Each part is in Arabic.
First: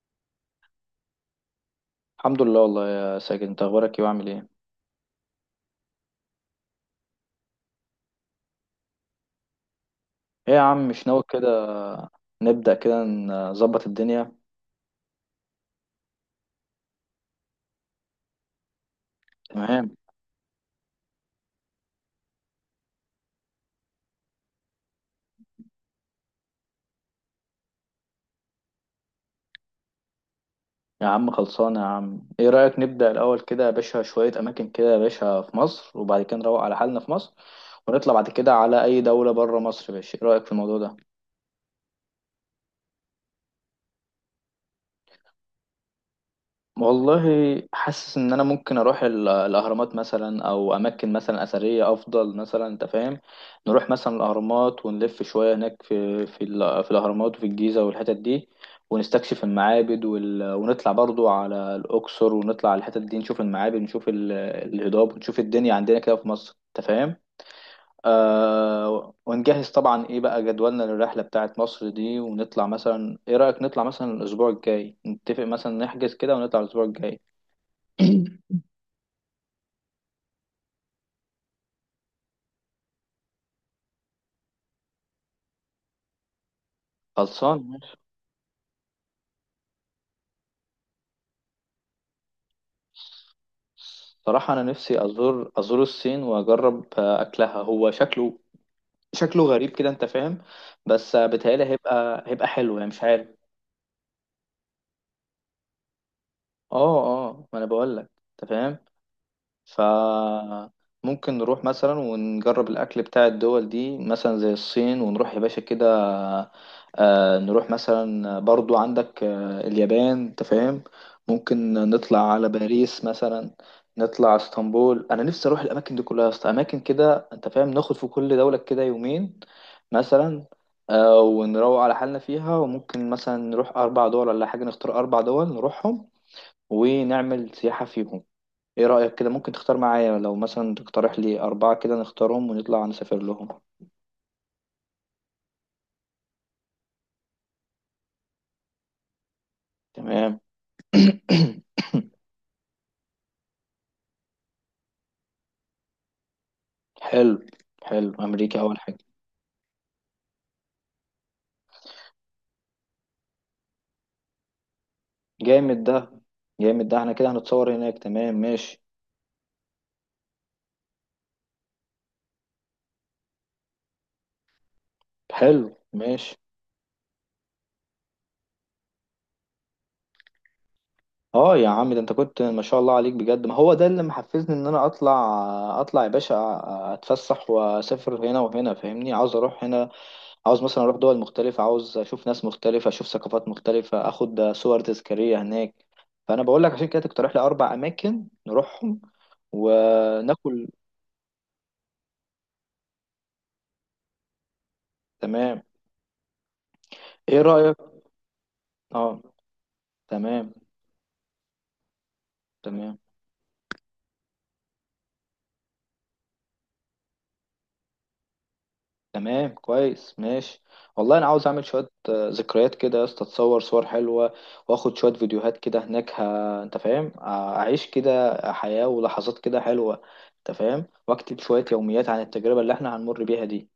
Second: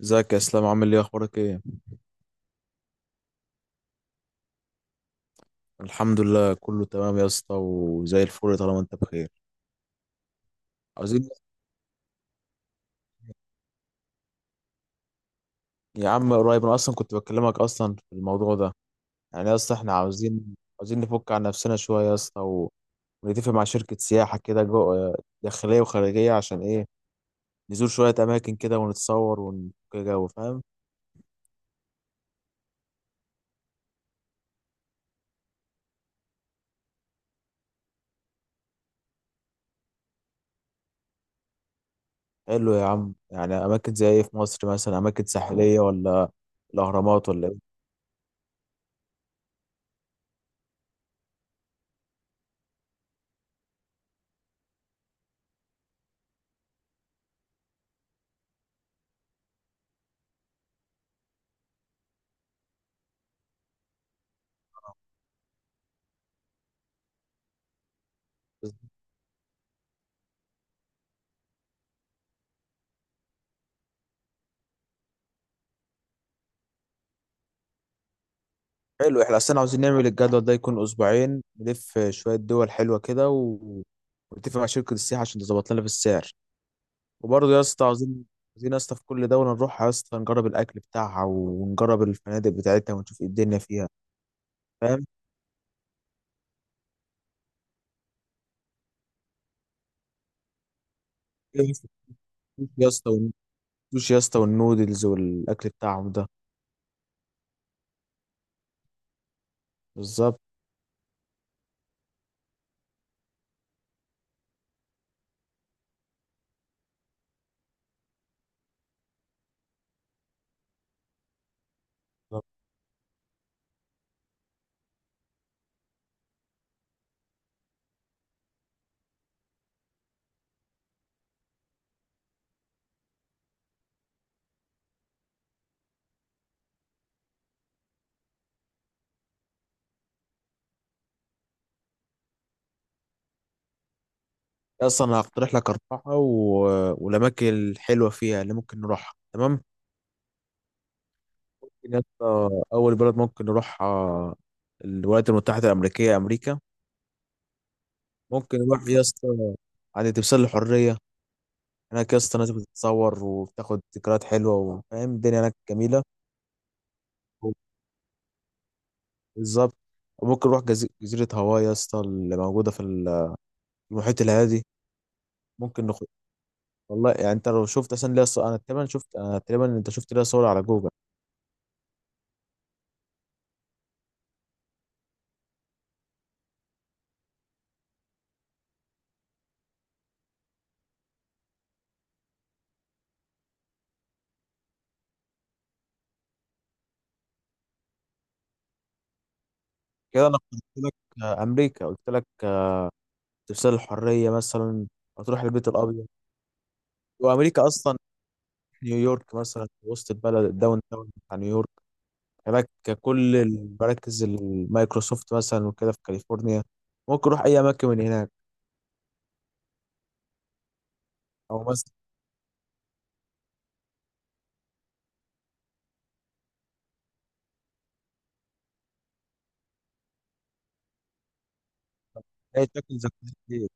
ازيك يا اسلام، عامل ايه؟ اخبارك ايه؟ الحمد لله، والله يا ساجد، انت اخبارك ايه وعامل ايه؟ الحمد لله كله تمام يا اسطى وزي الفل طالما انت بخير. ايه يا عم، مش ناوي عاوزين. كده؟ نبدأ كده نظبط الدنيا. يا عم قريب، انا اصلا كنت بكلمك اصلا في الموضوع ده. يعني يا اسطى احنا تمام. عاوزين نفك عن نفسنا شويه يا اسطى ونتفق مع شركه سياحه كده، جو داخليه وخارجيه. عشان ايه؟ نزور شويه اماكن كده ونتصور ونفك جو، فاهم. يا عم خلصانه يا عم، ايه رأيك نبدأ الاول كده يا باشا، شوية اماكن كده يا باشا في مصر، وبعد كده نروق على حالنا في مصر. ونطلع بعد كده على اي دولة بره مصر يا باشا، ايه رأيك في الموضوع ده؟ حلو يا عم. يعني اماكن زي ايه في مصر؟ مثلا اماكن ساحليه، ولا والله، الاهرامات، ولا ايه؟ حاسس ان انا ممكن اروح الاهرامات مثلا، او اماكن مثلا اثريه افضل مثلا، انت فاهم. نروح مثلا الاهرامات ونلف شويه هناك في في الاهرامات، وفي الجيزه والحتت دي. ونستكشف المعابد ونطلع برضو على الاقصر، ونطلع على الحتت دي نشوف المعابد، نشوف الهضاب، ونشوف الدنيا عندنا كده في مصر، انت فاهم. ونجهز طبعا، ايه بقى جدولنا للرحله بتاعت مصر دي، ونطلع مثلا، ايه رايك نطلع مثلا الاسبوع الجاي، نتفق مثلا نحجز كده ونطلع الاسبوع الجاي. حلو، احنا اصلا عاوزين نعمل الجدول ده يكون اسبوعين، نلف شويه دول حلوه كده ونتفق مع شركه السياحه عشان تظبط لنا في السعر. وبرضه خلصان يا اسطى ماشي. عاوزين يا اسطى في كل دوله نروح يا اسطى نجرب الاكل بتاعها ونجرب الفنادق بتاعتها ونشوف ايه الدنيا فيها، صراحة أنا نفسي فاهم. أزور الصين، وأجرب أكلها هو شكله، شكله غريب كده، أنت فاهم. بس بيتهيألي هيبقى حلو يعني، يا مش اسطى عارف. والسوشي يا اسطى والنودلز والاكل بتاعهم ده. أه، أه، ما أنا بقول لك. أنت فاهم. بالظبط. فممكن نروح مثلا ونجرب الأكل بتاع الدول دي، مثلا زي الصين، ونروح يا باشا كده. نروح مثلا برضو، عندك اليابان، انت فاهم. ممكن نطلع بالظبط. على باريس مثلا. نطلع اسطنبول، انا نفسي اروح الاماكن دي كلها يا اسطى، اماكن كده انت فاهم، ناخد في كل دولة كده يومين مثلا. ونروق على حالنا فيها، وممكن مثلا نروح اربع دول ولا حاجة، نختار اربع دول نروحهم ونعمل سياحة فيهم. ايه رأيك كده؟ ممكن تختار معايا لو مثلا تقترح لي أربعة كده نختارهم ونطلع نسافر لهم. يا اسطى انا هقترح لك 4 والاماكن الحلوه فيها اللي ممكن نروحها، تمام. تمام. يا اسطى اول بلد ممكن نروحها، الولايات المتحده الامريكيه، امريكا. حلو. حلو، ممكن أمريكا أول نروح حاجة. يا اسطى عند تمثال الحريه. هناك يا اسطى الناس بتتصور وبتاخد ذكريات حلوه، وفاهم الدنيا هناك جامد ده. جميله. جامد ده، احنا كده هنتصور هناك، تمام ماشي. بالظبط. وممكن نروح جزيره هاواي يا اسطى اللي موجوده في المحيط الهادي. حلو، ممكن نخد. ماشي. والله يعني انت لو شفت اصلا ليا صور، انا تقريبا شفت، انا تقريبا، انت شفت ليا صور على جوجل. اه يا عم، ده انت كنت ما شاء الله عليك بجد، ما هو ده اللي محفزني ان انا اطلع يا باشا، اتفسح واسافر هنا وهنا، فاهمني عاوز اروح هنا، عاوز مثلا اروح دول مختلفة، عاوز اشوف ناس مختلفة، اشوف ثقافات مختلفة، اخد صور تذكارية هناك. فانا بقول لك عشان كده تقترح لي اربع اماكن نروحهم كده انا قلت وناكل. لك امريكا، قلت لك تمثال الحريه مثلا، هتروح تمام. البيت الابيض. ايه وامريكا رأيك؟ اصلا اه. نيويورك مثلا، وسط البلد، تمام الداون تاون بتاع نيويورك. هناك تمام. كل المراكز المايكروسوفت مثلا، وكده في كاليفورنيا. ممكن اروح اي اماكن من هناك. تمام كويس ماشي. والله انا عاوز اعمل او شوية مثلا ذكريات كده يا اسطى، اتصور صور حلوة، واخد شوية فيديوهات كده هناك انت فاهم، اعيش كده حياة ولحظات كده حلوة، انت فاهم، واكتب شوية يوميات عن التجربة اي اللي احنا شكل هنمر ذكريات بيها دي. ليك،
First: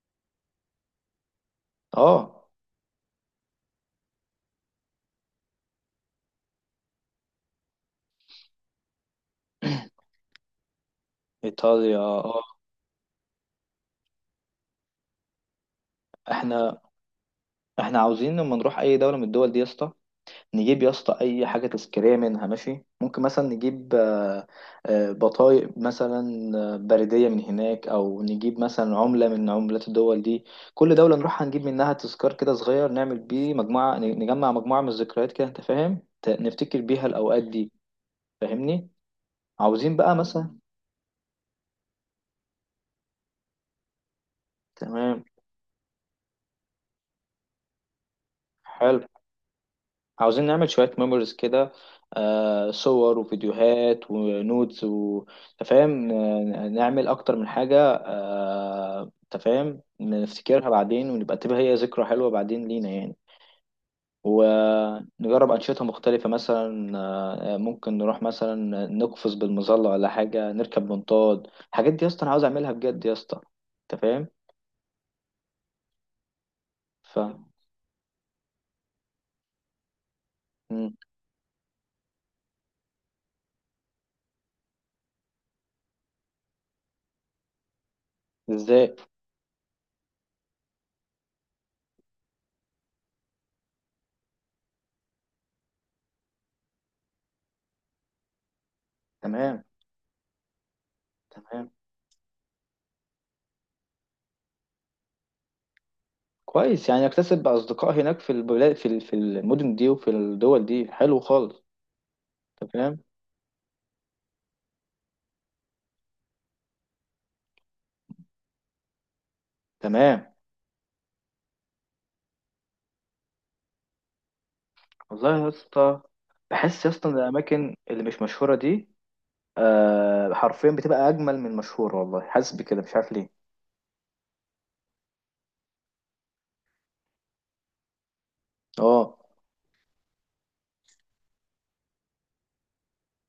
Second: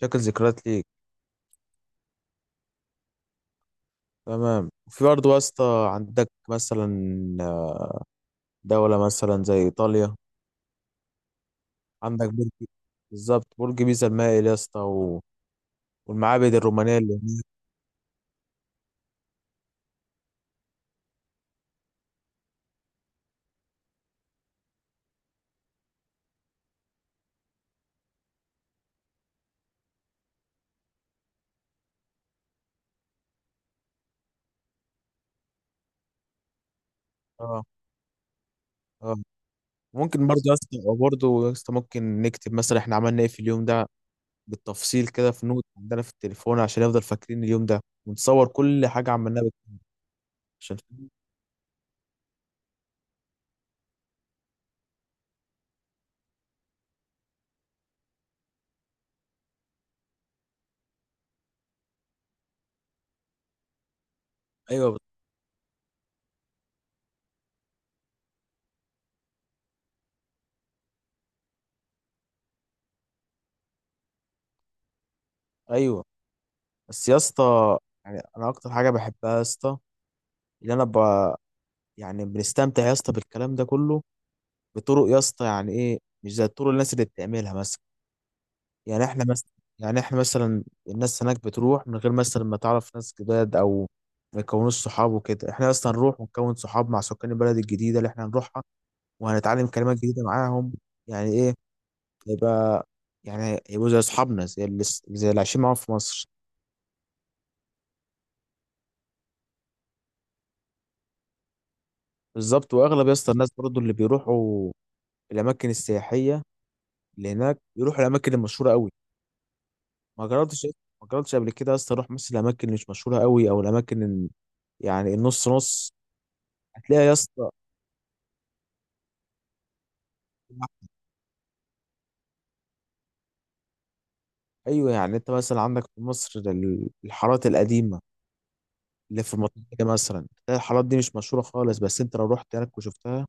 شكل ذكريات ليك. اه. تمام. في برضه يا اسطى عندك مثلا دولة مثلا زي ايطاليا. ايطاليا، عندك اه. برج، بالظبط برج بيزا المائل يا اسطى والمعابد احنا الرومانية اللي هناك. احنا عاوزين لما نروح اي دوله من الدول دي يا اسطى، نجيب يا اسطى اي حاجه تذكاريه منها، ماشي، ممكن مثلا نجيب بطايق مثلا، بريديه من هناك، او نجيب مثلا عمله من عملات الدول دي. كل دوله نروح هنجيب منها تذكار كده صغير، نعمل بيه مجموعه، نجمع مجموعه من الذكريات كده، انت فاهم، نفتكر بيها الاوقات اه. دي. فاهمني. اه. عاوزين بقى ممكن برضه يا مثلا. اسطى برضه يا اسطى ممكن نكتب مثلا احنا عملنا ايه في اليوم ده بالتفصيل تمام. كده، في نوت عندنا في التليفون، عشان يفضل فاكرين اليوم ده، ونصور كل حلو. حاجه عملناها عاوزين نعمل عشان شوية الفيلم. ميموريز كده، صور وفيديوهات ونودز وتفاهم، نعمل أكتر من حاجة، تفاهم نفتكرها بعدين، تبقى هي ذكرى حلوة بعدين لينا يعني، ايوه ونجرب أنشطة مختلفة مثلا. ممكن نروح مثلا نقفز بالمظلة، ولا حاجة نركب منطاد. الحاجات دي يا اسطى أنا عاوز أعملها بجد يا اسطى. أنت فاهم؟ ايوه بس يا ف اسطى، يعني انا اكتر حاجه بحبها يا اسطى ان انا مم. يعني بنستمتع يا اسطى بالكلام ده كله، بطرق يا اسطى، يعني ايه، مش زي الطرق الناس اللي بتعملها مثلا. إزاي؟ يعني احنا مثلا يعني احنا مثلا الناس هناك بتروح من غير مثلا ما تعرف ناس جداد، او ما يكونوش صحاب وكده. احنا اصلا نروح ونكون صحاب مع سكان البلد الجديده اللي احنا هنروحها، تمام. وهنتعلم كلمات جديده معاهم. يعني ايه، تمام هيبقى، يعني هيبقوا زي اصحابنا، زي اللي عايشين معاهم في مصر. كويس يعني، اكتسب أصدقاء هناك في البلاد في المدن دي وفي الدول دي، حلو خالص. أنت بالظبط. فاهم. واغلب يا اسطى الناس برضو اللي بيروحوا الاماكن السياحيه اللي هناك، بيروحوا الاماكن المشهوره قوي. تمام. ما جربتش ما جربتش قبل كده يا اسطى اروح مثلا الاماكن اللي مش مشهوره قوي، او الاماكن يعني والله يا النص نص. اسطى، بحس يا هتلاقي اسطى يا إن اسطى. الأماكن اللي مش مشهورة دي حرفيا بتبقى أجمل من المشهورة، والله حاسس بكده مش عارف ليه. ايوه، يعني انت مثلا عندك في مصر الحارات القديمه اه، اللي في المنطقه دي، مثلا تلاقي الحارات دي مش مشهوره خالص، بس انت لو رحت هناك وشفتها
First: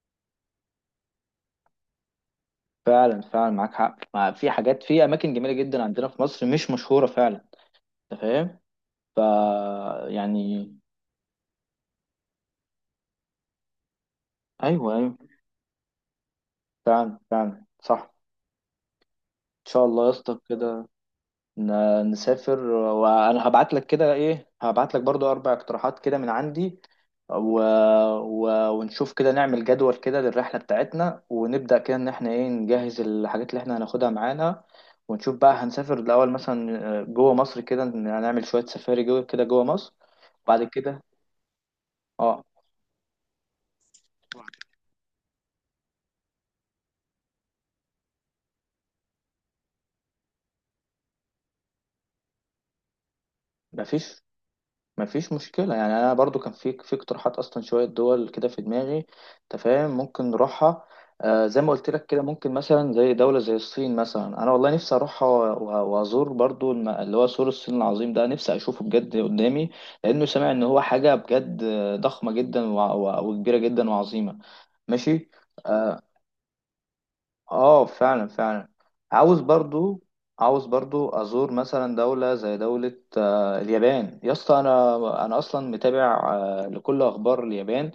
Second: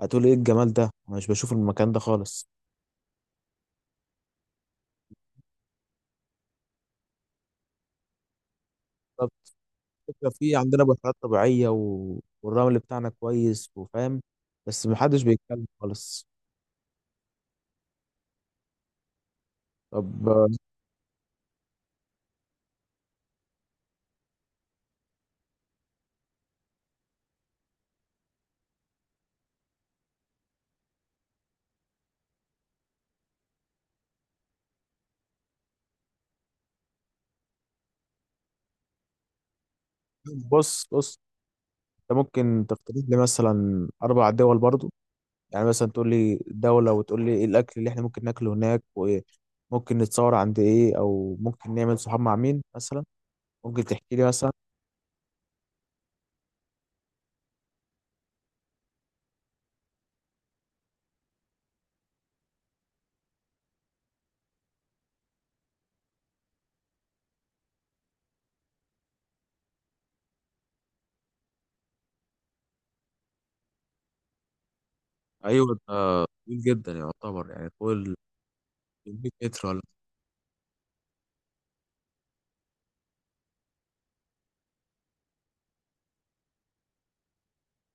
هتقول ايه الجمال ده، انا مش بشوف المكان ده خالص. فعلا فعلا معاك حق، في حاجات في أماكن جميلة جدا عندنا في مصر مش مشهورة فعلا. أنت فاهم. ف الفكرة، في يعني. عندنا بحيرات طبيعية والرمل بتاعنا كويس، وفاهم، بس أيوه، أيوه. محدش بيتكلم خالص. فعلا فعلا صح. إن شاء الله يا طب اسطى كده نسافر، وانا هبعت لك كده ايه، هبعت لك برضو اربع اقتراحات كده من عندي، و... ونشوف كده نعمل جدول كده للرحلة بتاعتنا، ونبدأ كده ان احنا ايه نجهز الحاجات اللي احنا هناخدها معانا. ونشوف بقى هنسافر الاول مثلا جوه مصر كده، هنعمل شوية سفاري جوه كده جوه مصر. بعد بص، كده. بص، انت اه. ممكن تقترح لي مثلا 4 دول برضو. يعني مثلا تقول لي دولة وتقول لي ايه الاكل اللي احنا ممكن ناكله هناك، وممكن نتصور عند ايه، او ممكن نعمل صحاب مع مين مثلا. ممكن تحكي مفيش لي مثلا. مفيش مشكلة يعني، أنا برضو كان في اقتراحات أصلا شوية دول كده في دماغي، أنت فاهم ممكن نروحها. زي ما قلت لك كده، ممكن مثلا زي دولة زي الصين مثلا، أنا والله نفسي أروحها وأزور برضو اللي هو سور الصين العظيم ده، نفسي أشوفه بجد قدامي، لأنه سامع إن هو حاجة بجد ضخمة جدا وكبيرة جدا وعظيمة، ماشي. ايوه، ده آه، طويل جدا يعتبر، يعني اه، طول فعلا فعلا. 100 عاوز متر ولا برضو عاوز برضو ازور مثلا دولة زي دولة اليابان يا اسطى، انا اصلا متابع لكل اخبار اليابان،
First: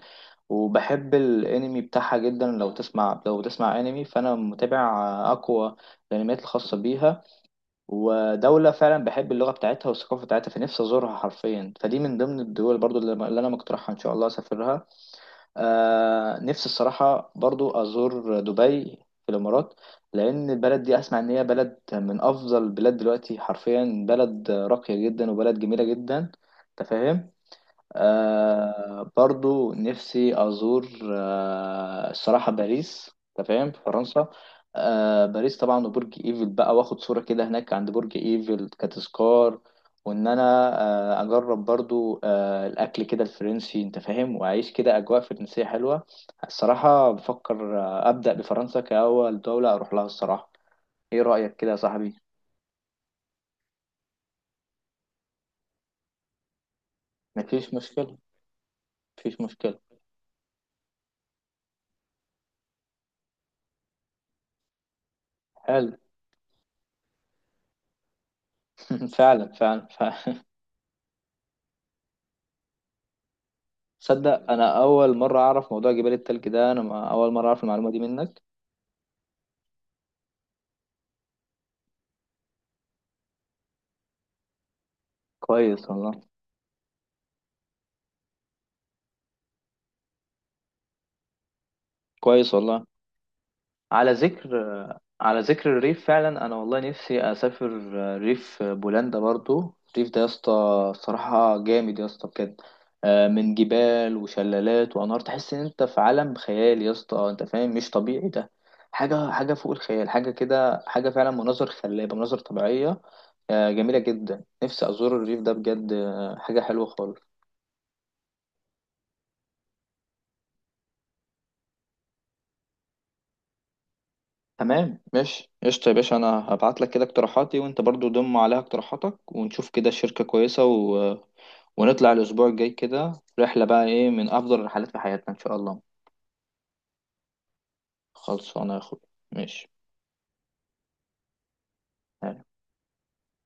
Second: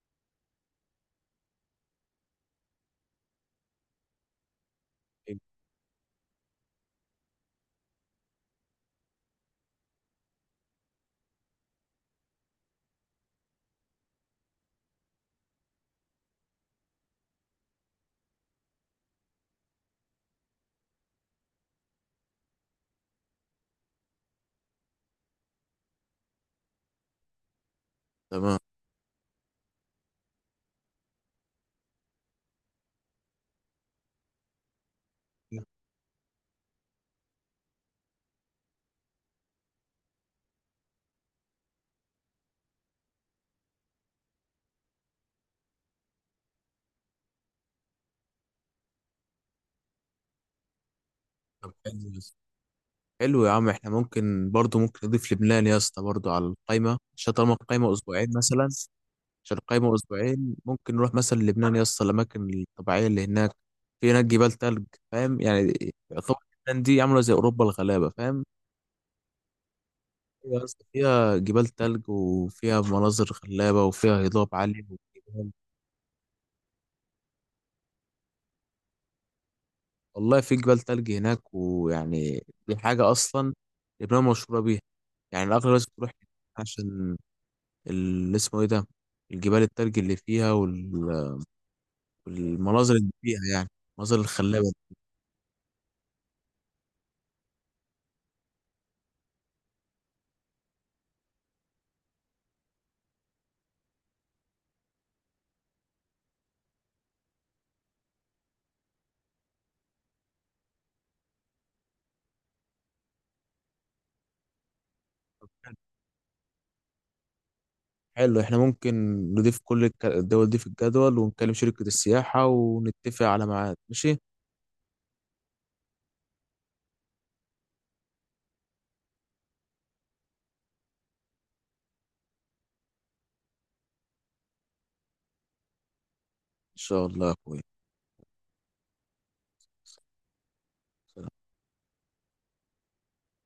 وبحب الانمي بتاعها جدا. لو بتسمع انمي، فانا متابع حاجة. اقوى الانميات الخاصة بيها، ودولة فعلا بحب اللغة بتاعتها والثقافة بتاعتها، فنفسي ازورها حرفيا، فدي من ضمن الدول برضو اللي انا مقترحها ان شاء الله اسافرها. نفسي الصراحة برضو أزور دبي في الإمارات، لأن البلد دي أسمع إن هي بلد من أفضل البلاد دلوقتي، حرفيا بلد راقية جدا وبلد جميلة جدا، أنت فاهم. تمام. برضو نفسي أزور الصراحة باريس، أنت فاهم، في فرنسا. باريس طبعا، وبرج إيفل بقى، وآخد صورة كده هناك عند برج إيفل كتذكار، وإن أنا أجرب برضو الأكل كده الفرنسي، أنت فاهم، وأعيش كده أجواء فرنسية حلوة. الصراحة بفكر أبدأ بفرنسا كأول دولة أروح لها الصراحة. إيه رأيك كده طب يا حلو، صاحبي؟ حلو يا عم، احنا ممكن برضو ممكن نضيف لبنان يا اسطى برضو على القايمة، عشان طالما مفيش القايمة مشكلة. أسبوعين مثلا، مفيش عشان مشكلة. القايمة أسبوعين ممكن نروح مثلا لبنان يا اسطى الأماكن الطبيعية اللي هناك، في هناك جبال تلج، فاهم يعني. حلو. يعتبر لبنان دي عاملة زي أوروبا الغلابة، فاهم. فعلا فعلا فعلا. يا اسطى فيها جبال تلج وفيها مناظر خلابة وفيها هضاب تصدق انا عالي اول مره وجبال- اعرف موضوع جبال التلج ده، انا اول مره اعرف المعلومه دي منك. والله في جبال تلج هناك، ويعني دي حاجة أصلا لبنان مشهورة بيها، يعني أغلب الناس كويس بتروح والله. عشان اللي اسمه ايه ده، الجبال التلج اللي فيها كويس والله. والمناظر اللي فيها، يعني على المناظر ذكر الخلابة دي. على ذكر الريف فعلا، انا والله نفسي اسافر ريف بولندا برضو. الريف ده يا اسطى صراحه جامد يا اسطى بجد، من جبال وشلالات وانهار، تحس ان انت في عالم خيال يا اسطى، انت فاهم، مش طبيعي ده. حاجه فوق الخيال، حاجه كده، حاجه فعلا، مناظر خلابه، مناظر طبيعيه جميله جدا، نفسي ازور الريف ده بجد، حاجه حلوه خالص. حلو، احنا ممكن نضيف كل الدول دي في الجدول، ونكلم شركة السياحة ونتفق على ميعاد، ماشي ان تمام ماشي قشطة يا باشا، أنا هبعت لك كده اقتراحاتي وأنت برضو ضم عليها اقتراحاتك، ونشوف كده الشركة كويسة، ونطلع الأسبوع الجاي كده، رحلة بقى إيه من أفضل الرحلات في حياتنا إن شاء الله. شاء الله يا خلصانة يا أخوي. ماشي. اخويا.